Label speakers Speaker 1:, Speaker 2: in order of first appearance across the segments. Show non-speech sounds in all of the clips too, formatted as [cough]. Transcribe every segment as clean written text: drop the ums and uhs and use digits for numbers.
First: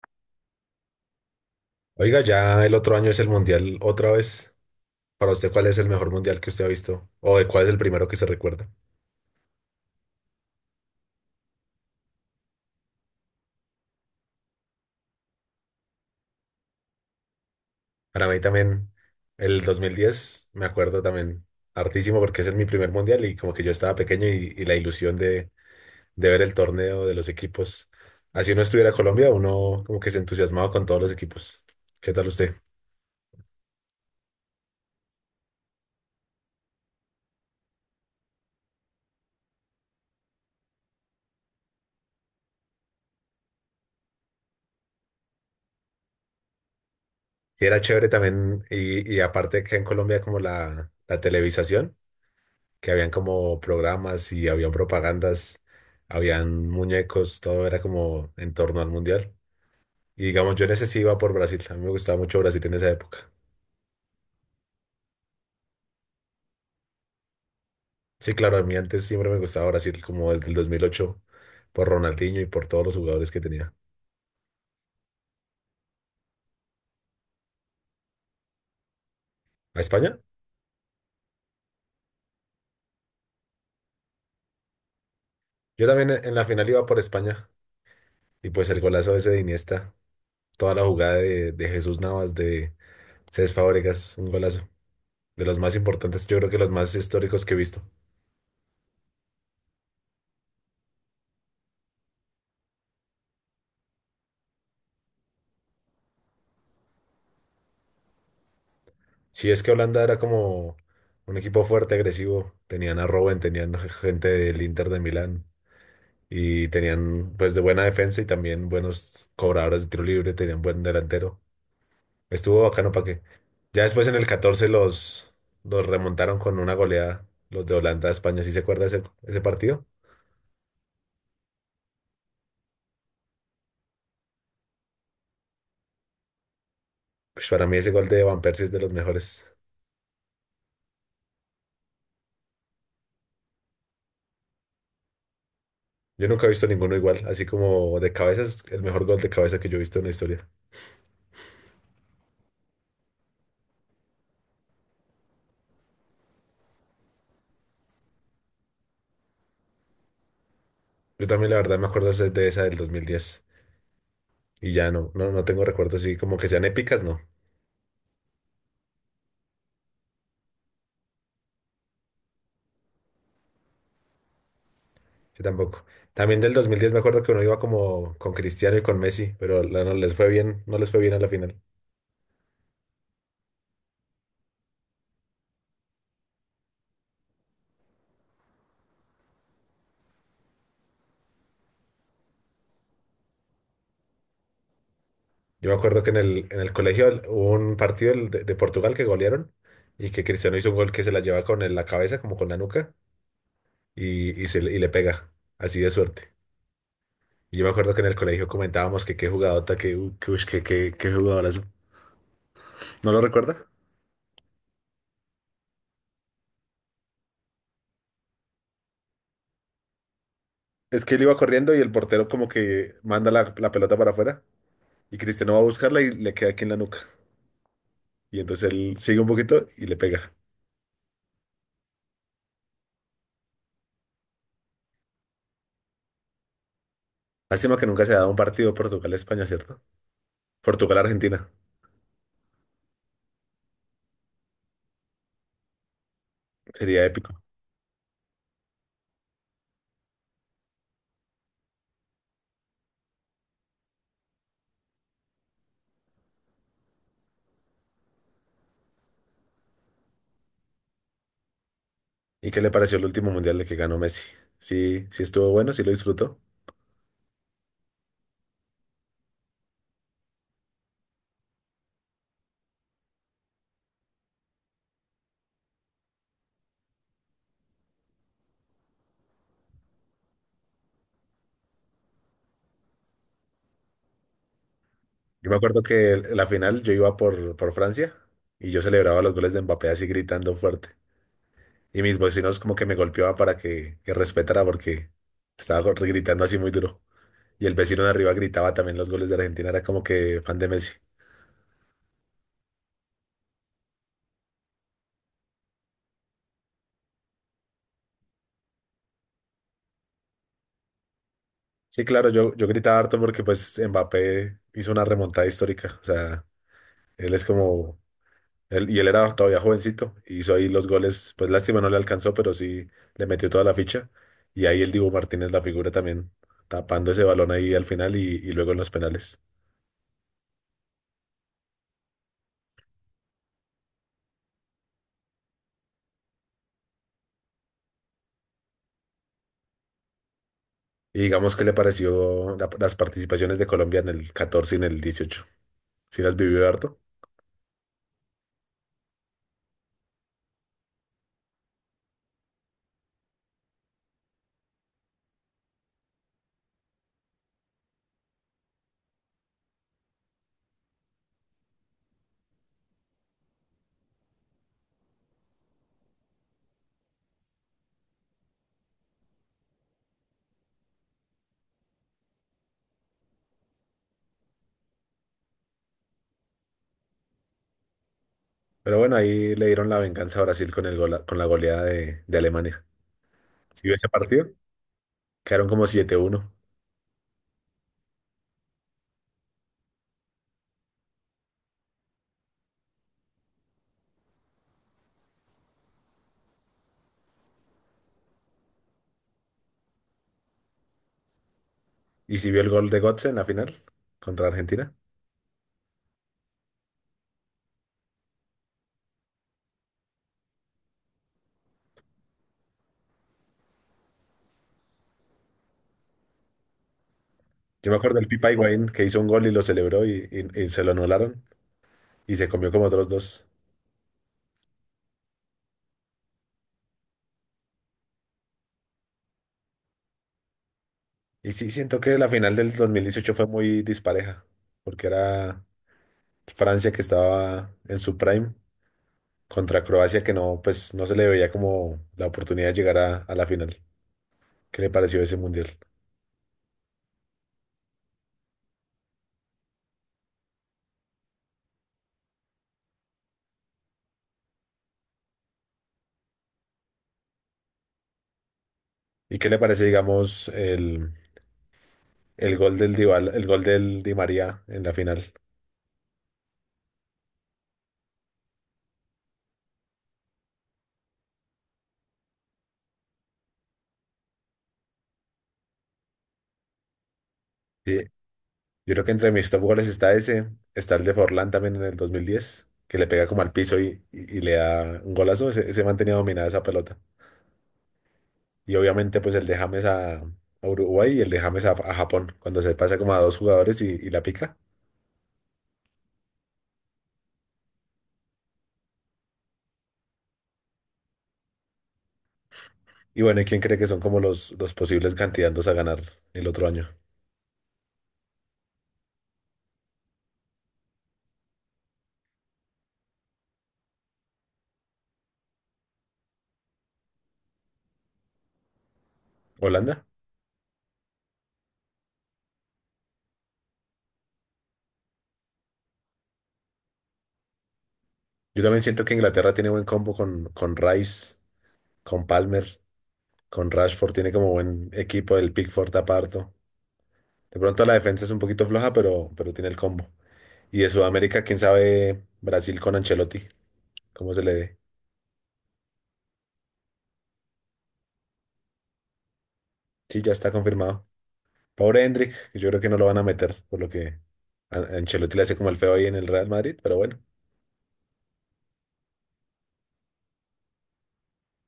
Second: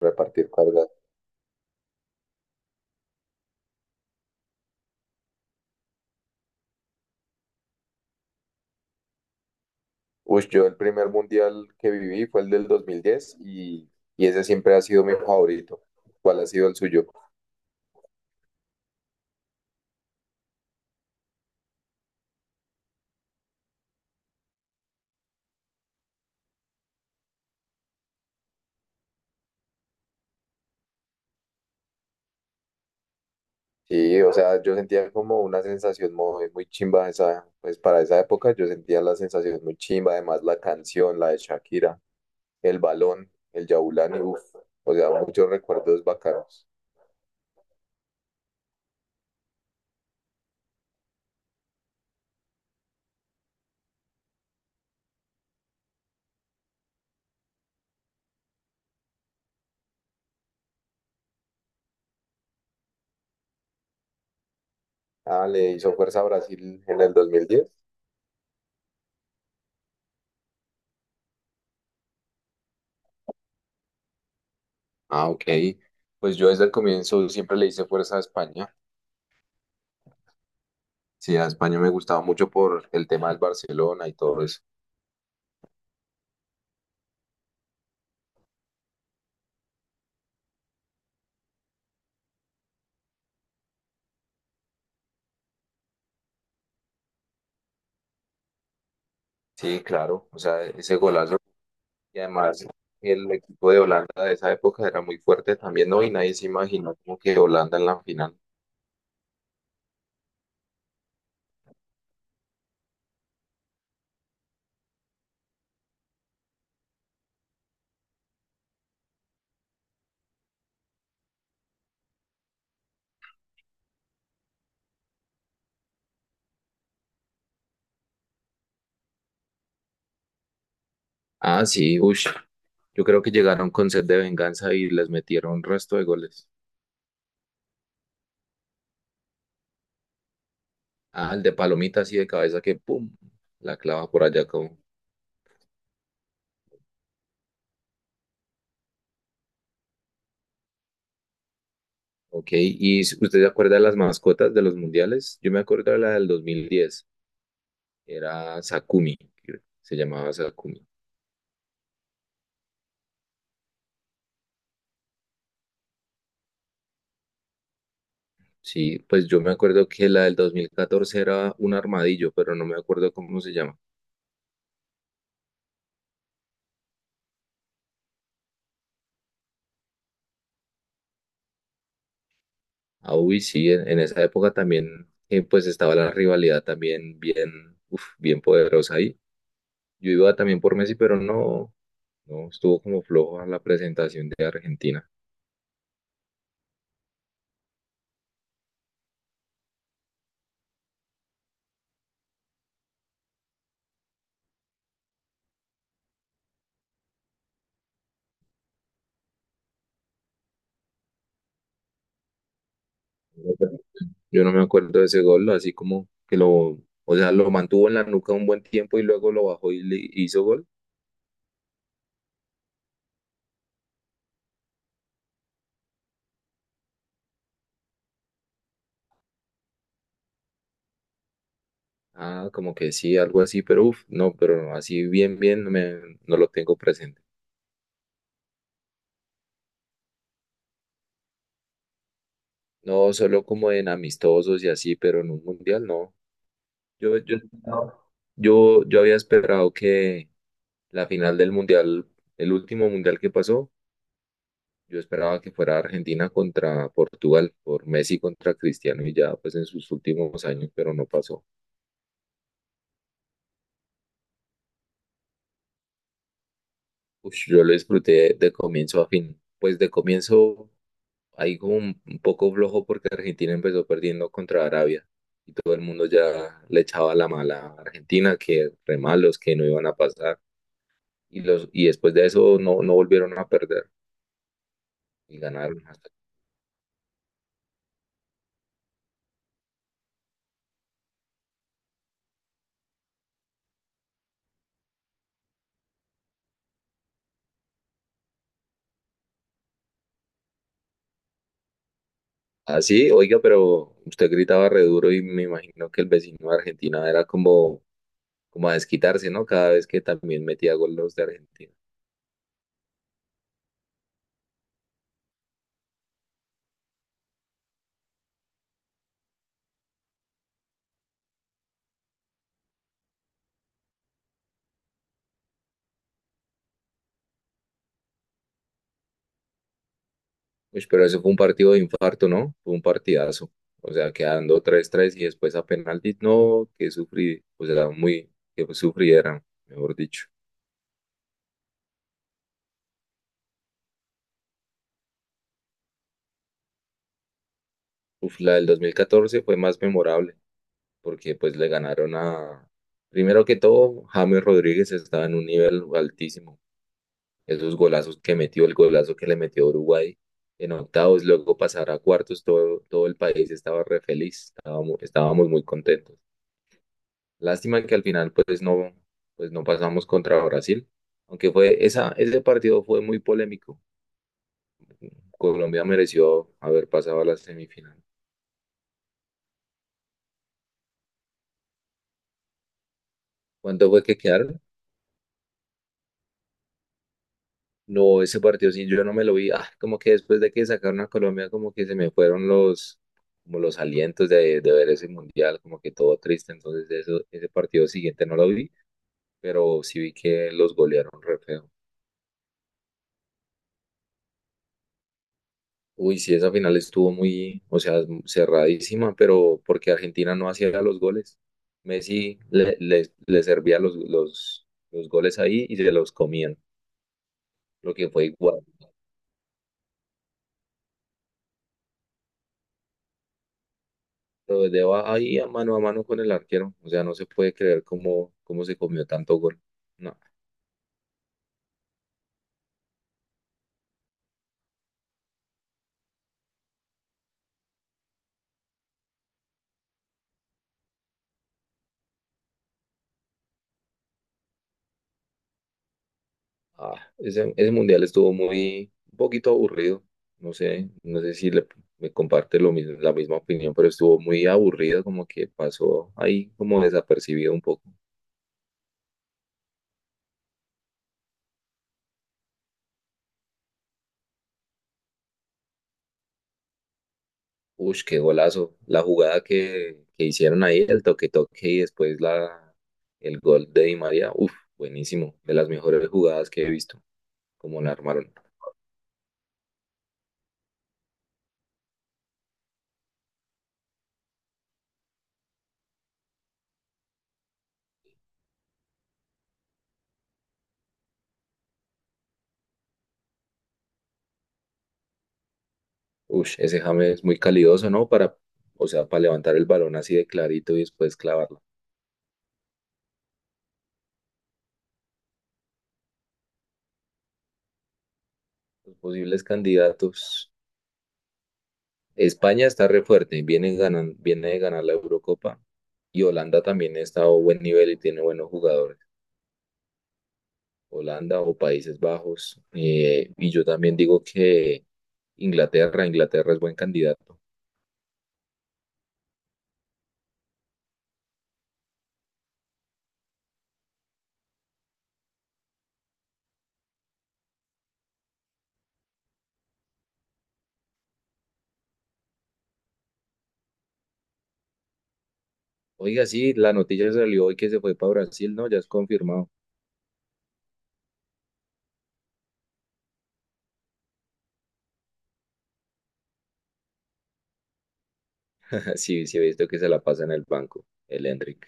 Speaker 1: Repartir cargas.
Speaker 2: Oiga, ya el otro año es el mundial otra vez. Para usted, ¿cuál es el mejor mundial que usted ha visto? ¿O de cuál es el primero que se recuerda?
Speaker 1: Uy, yo el primer mundial que viví fue el del 2010 y ese siempre ha sido mi favorito. ¿Cuál ha sido el suyo?
Speaker 2: Para mí también, el 2010, me acuerdo también hartísimo porque es el mi primer mundial y como que yo estaba pequeño y la ilusión de ver el torneo de los equipos. Así no estuviera Colombia, uno como que se entusiasmaba con todos los equipos. ¿Qué tal usted?
Speaker 1: Sí, o sea, yo sentía como una sensación muy chimba esa, pues para esa época yo sentía la sensación muy chimba, además la canción, la de Shakira, el balón, el Yaulani, o sea, muchos recuerdos bacanos.
Speaker 2: Sí, era chévere también y aparte que en Colombia como la televisación. Que habían como programas y habían propagandas, habían muñecos, todo era como en torno al mundial. Y digamos, yo en ese sí iba por Brasil, a mí me gustaba mucho Brasil en esa época.
Speaker 1: Ah, le hizo fuerza a Brasil en el 2010.
Speaker 2: Sí, claro, a mí antes siempre me gustaba Brasil como desde el 2008 por Ronaldinho y por todos los jugadores que tenía.
Speaker 1: Ah, ok. Pues yo desde el comienzo siempre le hice fuerza a España.
Speaker 2: ¿A España?
Speaker 1: Sí, a España me gustaba mucho por el tema del Barcelona y todo eso.
Speaker 2: Yo también en la final iba por España y pues el golazo ese de Iniesta, toda la jugada de Jesús Navas, de Cés Fábregas, un golazo. De los más importantes, yo creo que los más históricos que he visto.
Speaker 1: Sí, claro. O sea, ese golazo. Y además, el equipo de Holanda de esa época era muy fuerte también, ¿no? Y nadie se imaginó como que Holanda en la final.
Speaker 2: Sí, es que Holanda era como un equipo fuerte, agresivo. Tenían a Robben, tenían gente del Inter de Milán y tenían pues de buena defensa y también buenos cobradores de tiro libre, tenían buen delantero. Estuvo bacano para qué. Ya después en el 14 los remontaron con una goleada, los de Holanda a España. ¿Sí se acuerda ese partido?
Speaker 1: Ah, sí, ush. Yo creo que llegaron con sed de venganza y les metieron un resto de goles.
Speaker 2: Pues para mí ese gol de Van Persie es de los mejores.
Speaker 1: Ah, el de Palomita así de cabeza que ¡pum! La clava por allá como...
Speaker 2: Yo nunca he visto ninguno igual, así como de cabeza es el mejor gol de cabeza que yo he visto en la historia.
Speaker 1: Ok, ¿y usted se acuerda de las mascotas de los mundiales? Yo me acuerdo de la del 2010. Era Sakumi, creo, se llamaba Sakumi.
Speaker 2: Yo también la verdad me acuerdo es de esa del 2010. Y ya no tengo recuerdos así como que sean épicas, no.
Speaker 1: Sí, pues yo me acuerdo que la del 2014 era un armadillo, pero no me acuerdo cómo se llama.
Speaker 2: Yo tampoco. También del 2010 me acuerdo que uno iba como con Cristiano y con Messi, pero no les fue bien, no les fue bien a la final.
Speaker 1: Ah, uy, sí, en esa época también, pues estaba la rivalidad también bien, uf, bien poderosa ahí. Yo iba también por Messi, pero no estuvo como flojo a la presentación de Argentina.
Speaker 2: Yo me acuerdo que en el colegio hubo un partido el de Portugal que golearon y que Cristiano hizo un gol que se la lleva con la cabeza, como con la nuca, y le pega, así de suerte. Yo me acuerdo que en el colegio comentábamos que qué jugadota, que, u- que, ush, que, qué jugadorazo. ¿No lo recuerda?
Speaker 1: Yo no me acuerdo de ese gol, así como que lo, o sea, lo mantuvo en la nuca un buen tiempo y luego lo bajó y le hizo gol.
Speaker 2: Es que él iba corriendo y el portero como que manda la pelota para afuera. Y Cristiano va a buscarla y le queda aquí en la nuca. Y entonces él sigue un poquito y le pega.
Speaker 1: Ah, como que sí, algo así, pero uff, no, pero así bien, no lo tengo presente.
Speaker 2: Lástima que nunca se ha dado un partido Portugal-España, ¿cierto? Portugal-Argentina.
Speaker 1: No, solo como en amistosos y así, pero en un mundial no.
Speaker 2: Sería
Speaker 1: Yo,
Speaker 2: épico.
Speaker 1: yo, No. Yo había esperado que la final del mundial, el último mundial que pasó, yo esperaba que fuera Argentina contra Portugal, por Messi contra Cristiano y ya pues en sus últimos años, pero no pasó.
Speaker 2: ¿Y qué le pareció el último mundial de que ganó Messi? Sí, sí estuvo bueno, sí lo disfrutó.
Speaker 1: Ush, yo lo disfruté de comienzo a fin. Pues de comienzo ahí como un poco flojo porque Argentina empezó perdiendo contra Arabia y todo el mundo ya le echaba la mala a Argentina, que re malos, que no iban a pasar y después de eso no volvieron a perder y
Speaker 2: Yo me acuerdo
Speaker 1: ganaron.
Speaker 2: que la final yo iba por Francia y yo celebraba los goles de Mbappé así gritando fuerte. Y mis vecinos como que me golpeaban para que respetara porque estaba gritando así muy duro. Y el vecino de arriba gritaba también los goles de Argentina, era como que fan de Messi.
Speaker 1: Así, oiga, pero usted gritaba re duro y me imagino que el vecino de Argentina era como, como a desquitarse, ¿no? Cada vez que también metía gol los de Argentina.
Speaker 2: Sí, claro, yo gritaba harto porque pues Mbappé hizo una remontada histórica. O sea, él es como, y él era todavía jovencito, y hizo ahí los goles, pues lástima no le alcanzó, pero sí le metió toda la ficha. Y ahí el Dibu Martínez, la figura también, tapando ese balón ahí al final y luego en los penales.
Speaker 1: Uy, pero eso fue un partido de infarto, ¿no? Fue un partidazo. O sea, quedando tres tres y después a penaltis, no, que sufrí, o sea, muy, que sufrieran, mejor dicho.
Speaker 2: Y digamos, ¿qué le pareció las participaciones de Colombia en el 14 y en el 18? Sí las vivió harto.
Speaker 1: Uf, la del 2014 fue más memorable, porque pues le ganaron a, primero que todo, James Rodríguez estaba en un nivel altísimo. Esos golazos que metió, el golazo que le metió a Uruguay en octavos, luego pasar a cuartos, todo el país estaba re feliz, estábamos muy contentos. Lástima que al final pues no pasamos contra Brasil, aunque fue ese partido fue muy polémico. Colombia mereció haber pasado a la semifinal.
Speaker 2: Pero bueno, ahí le dieron la venganza a Brasil con el con la goleada de Alemania. ¿Sí
Speaker 1: ¿Cuánto
Speaker 2: vio
Speaker 1: fue
Speaker 2: ese
Speaker 1: que
Speaker 2: partido?
Speaker 1: quedaron?
Speaker 2: Quedaron como 7-1.
Speaker 1: No, ese partido sí, yo no me lo vi. Ah, como que después de que sacaron a Colombia, como que se me fueron como los alientos de ver ese mundial, como que todo triste. Entonces eso, ese partido siguiente no lo vi, pero sí vi que los golearon re feo.
Speaker 2: ¿Y si vio el gol de Götze en la final contra Argentina?
Speaker 1: Uy, sí, esa final estuvo muy, o sea, cerradísima, pero porque Argentina no hacía los goles. Messi le servía los goles ahí y se los comían,
Speaker 2: Yo
Speaker 1: lo
Speaker 2: me
Speaker 1: que
Speaker 2: acuerdo
Speaker 1: fue
Speaker 2: del Pipa
Speaker 1: igual.
Speaker 2: Higuaín que hizo un gol y lo celebró y se lo anularon y se comió como otros dos.
Speaker 1: Pero desde va- ahí a mano con el arquero, o sea, no se puede creer cómo se comió tanto gol. No,
Speaker 2: Y sí, siento que la final del 2018 fue muy dispareja, porque era Francia que estaba en su prime contra Croacia que no, pues no se le veía como la oportunidad de llegar a la final. ¿Qué le pareció ese mundial?
Speaker 1: ah, ese mundial estuvo muy, un poquito aburrido. No sé si le, me comparte lo mismo, la misma opinión, pero estuvo muy aburrido, como que pasó ahí como desapercibido un poco.
Speaker 2: ¿Y qué le parece, digamos, el el gol del Di María en la final?
Speaker 1: Ush, qué golazo. La que hicieron ahí, el toque-toque y después el gol de Di María. Uf, buenísimo. De las mejores jugadas que he visto, como la
Speaker 2: Sí,
Speaker 1: armaron.
Speaker 2: yo creo que entre mis top goles está ese, está el de Forlán también en el 2010, que le pega como al piso y le da un golazo, ese man tenía dominada esa pelota. Y obviamente pues el de James a Uruguay y el de James a Japón, cuando se pasa como a dos jugadores y la pica.
Speaker 1: Ush, ese James es muy calidoso, ¿no? Para, o sea, para levantar el balón así de clarito y después clavarlo.
Speaker 2: Y bueno, ¿y quién cree que son como los posibles candidatos a ganar el otro año?
Speaker 1: Los posibles candidatos. España está re fuerte, viene, ganan, viene de ganar la Eurocopa. Y Holanda también está a buen nivel y tiene buenos jugadores.
Speaker 2: ¿Holanda?
Speaker 1: Holanda o Países Bajos. Y yo también digo que Inglaterra es buen candidato.
Speaker 2: Yo también siento que Inglaterra tiene buen combo con Rice, con Palmer, con Rashford, tiene como buen equipo, el Pickford aparto. De pronto la defensa es un poquito floja, pero tiene el combo. Y de Sudamérica, quién sabe, Brasil con Ancelotti, cómo se le dé.
Speaker 1: Oiga, sí, la noticia salió hoy que se fue para Brasil, ¿no? Ya es confirmado.
Speaker 2: Sí, ya está confirmado. Pobre Hendrik, yo creo que no lo van a meter, por lo que Ancelotti le hace como el feo ahí en el Real Madrid, pero bueno.
Speaker 1: [laughs] Sí, sí, he visto que se la pasa en el banco, el Endrick.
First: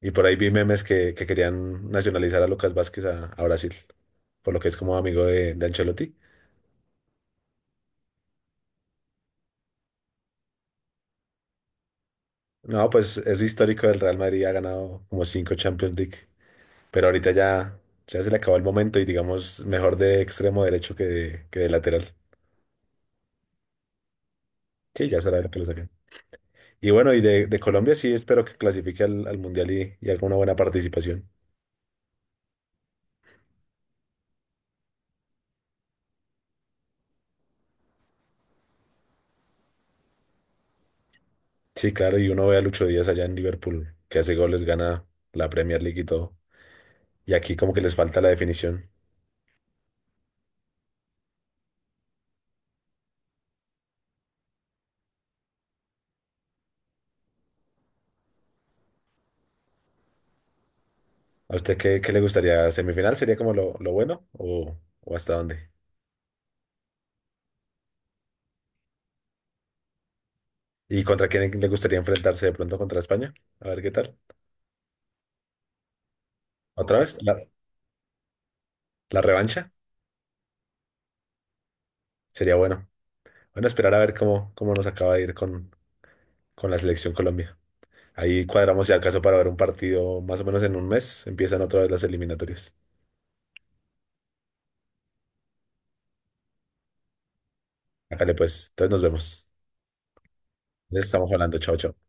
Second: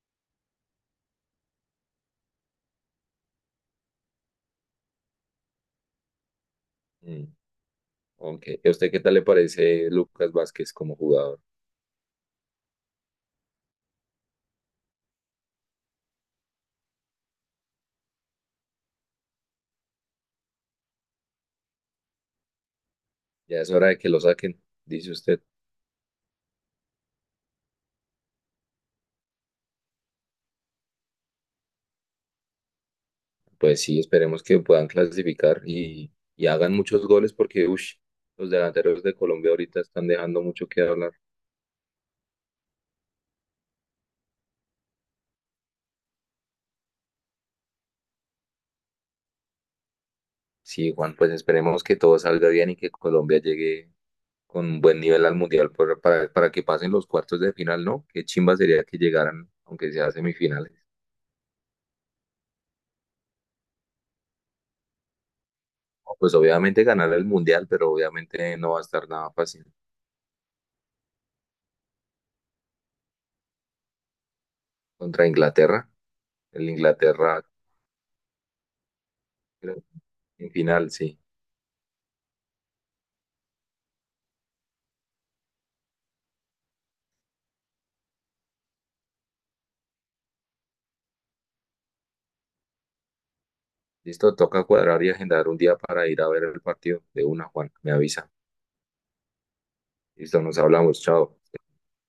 Speaker 2: Y por ahí vi memes que querían nacionalizar a Lucas Vázquez a Brasil, por lo que es como amigo de Ancelotti.
Speaker 1: Mm, ok. ¿A usted qué tal le parece Lucas Vázquez como jugador?
Speaker 2: No, pues es histórico del Real Madrid, ha ganado como cinco Champions League, pero ahorita ya, ya se le acabó el momento y digamos mejor de extremo derecho que de lateral.
Speaker 1: Ya es hora de que lo saquen,
Speaker 2: Sí,
Speaker 1: dice
Speaker 2: ya será
Speaker 1: usted.
Speaker 2: lo que lo saquen. Y bueno, y de Colombia sí espero que clasifique al Mundial y haga una buena participación.
Speaker 1: Pues sí, esperemos que puedan clasificar y hagan muchos goles porque, ush, los delanteros de Colombia ahorita están dejando mucho que hablar.
Speaker 2: Sí, claro, y uno ve a Lucho Díaz allá en Liverpool, que hace goles, gana la Premier League y todo. Y aquí como que les falta la definición.
Speaker 1: Sí, Juan, pues esperemos que todo salga bien y que Colombia llegue con un buen nivel al mundial por- para que pasen los cuartos de final, ¿no? Qué chimba sería que llegaran, aunque sea a semifinales.
Speaker 2: ¿A usted qué le gustaría? ¿Semifinal sería como lo bueno o hasta dónde?
Speaker 1: No, pues obviamente ganar el mundial, pero obviamente no va a estar nada fácil.
Speaker 2: ¿Y contra quién le gustaría enfrentarse de pronto contra España? A ver qué tal.
Speaker 1: Contra Inglaterra, el
Speaker 2: ¿Otra vez? ¿La,
Speaker 1: Inglaterra
Speaker 2: la revancha?
Speaker 1: creo, en final, sí.
Speaker 2: Sería bueno. Bueno, esperar a ver cómo nos acaba de ir con la selección Colombia. Ahí cuadramos ya el caso para ver un partido más o menos en un mes. Empiezan otra vez las eliminatorias.
Speaker 1: Listo, toca cuadrar y agendar un día para ir a ver el partido de una, Juan. Me
Speaker 2: Acá
Speaker 1: avisa.
Speaker 2: pues. Entonces nos vemos.
Speaker 1: Listo, nos hablamos.
Speaker 2: Les estamos
Speaker 1: Chao.
Speaker 2: hablando. Chao, chao.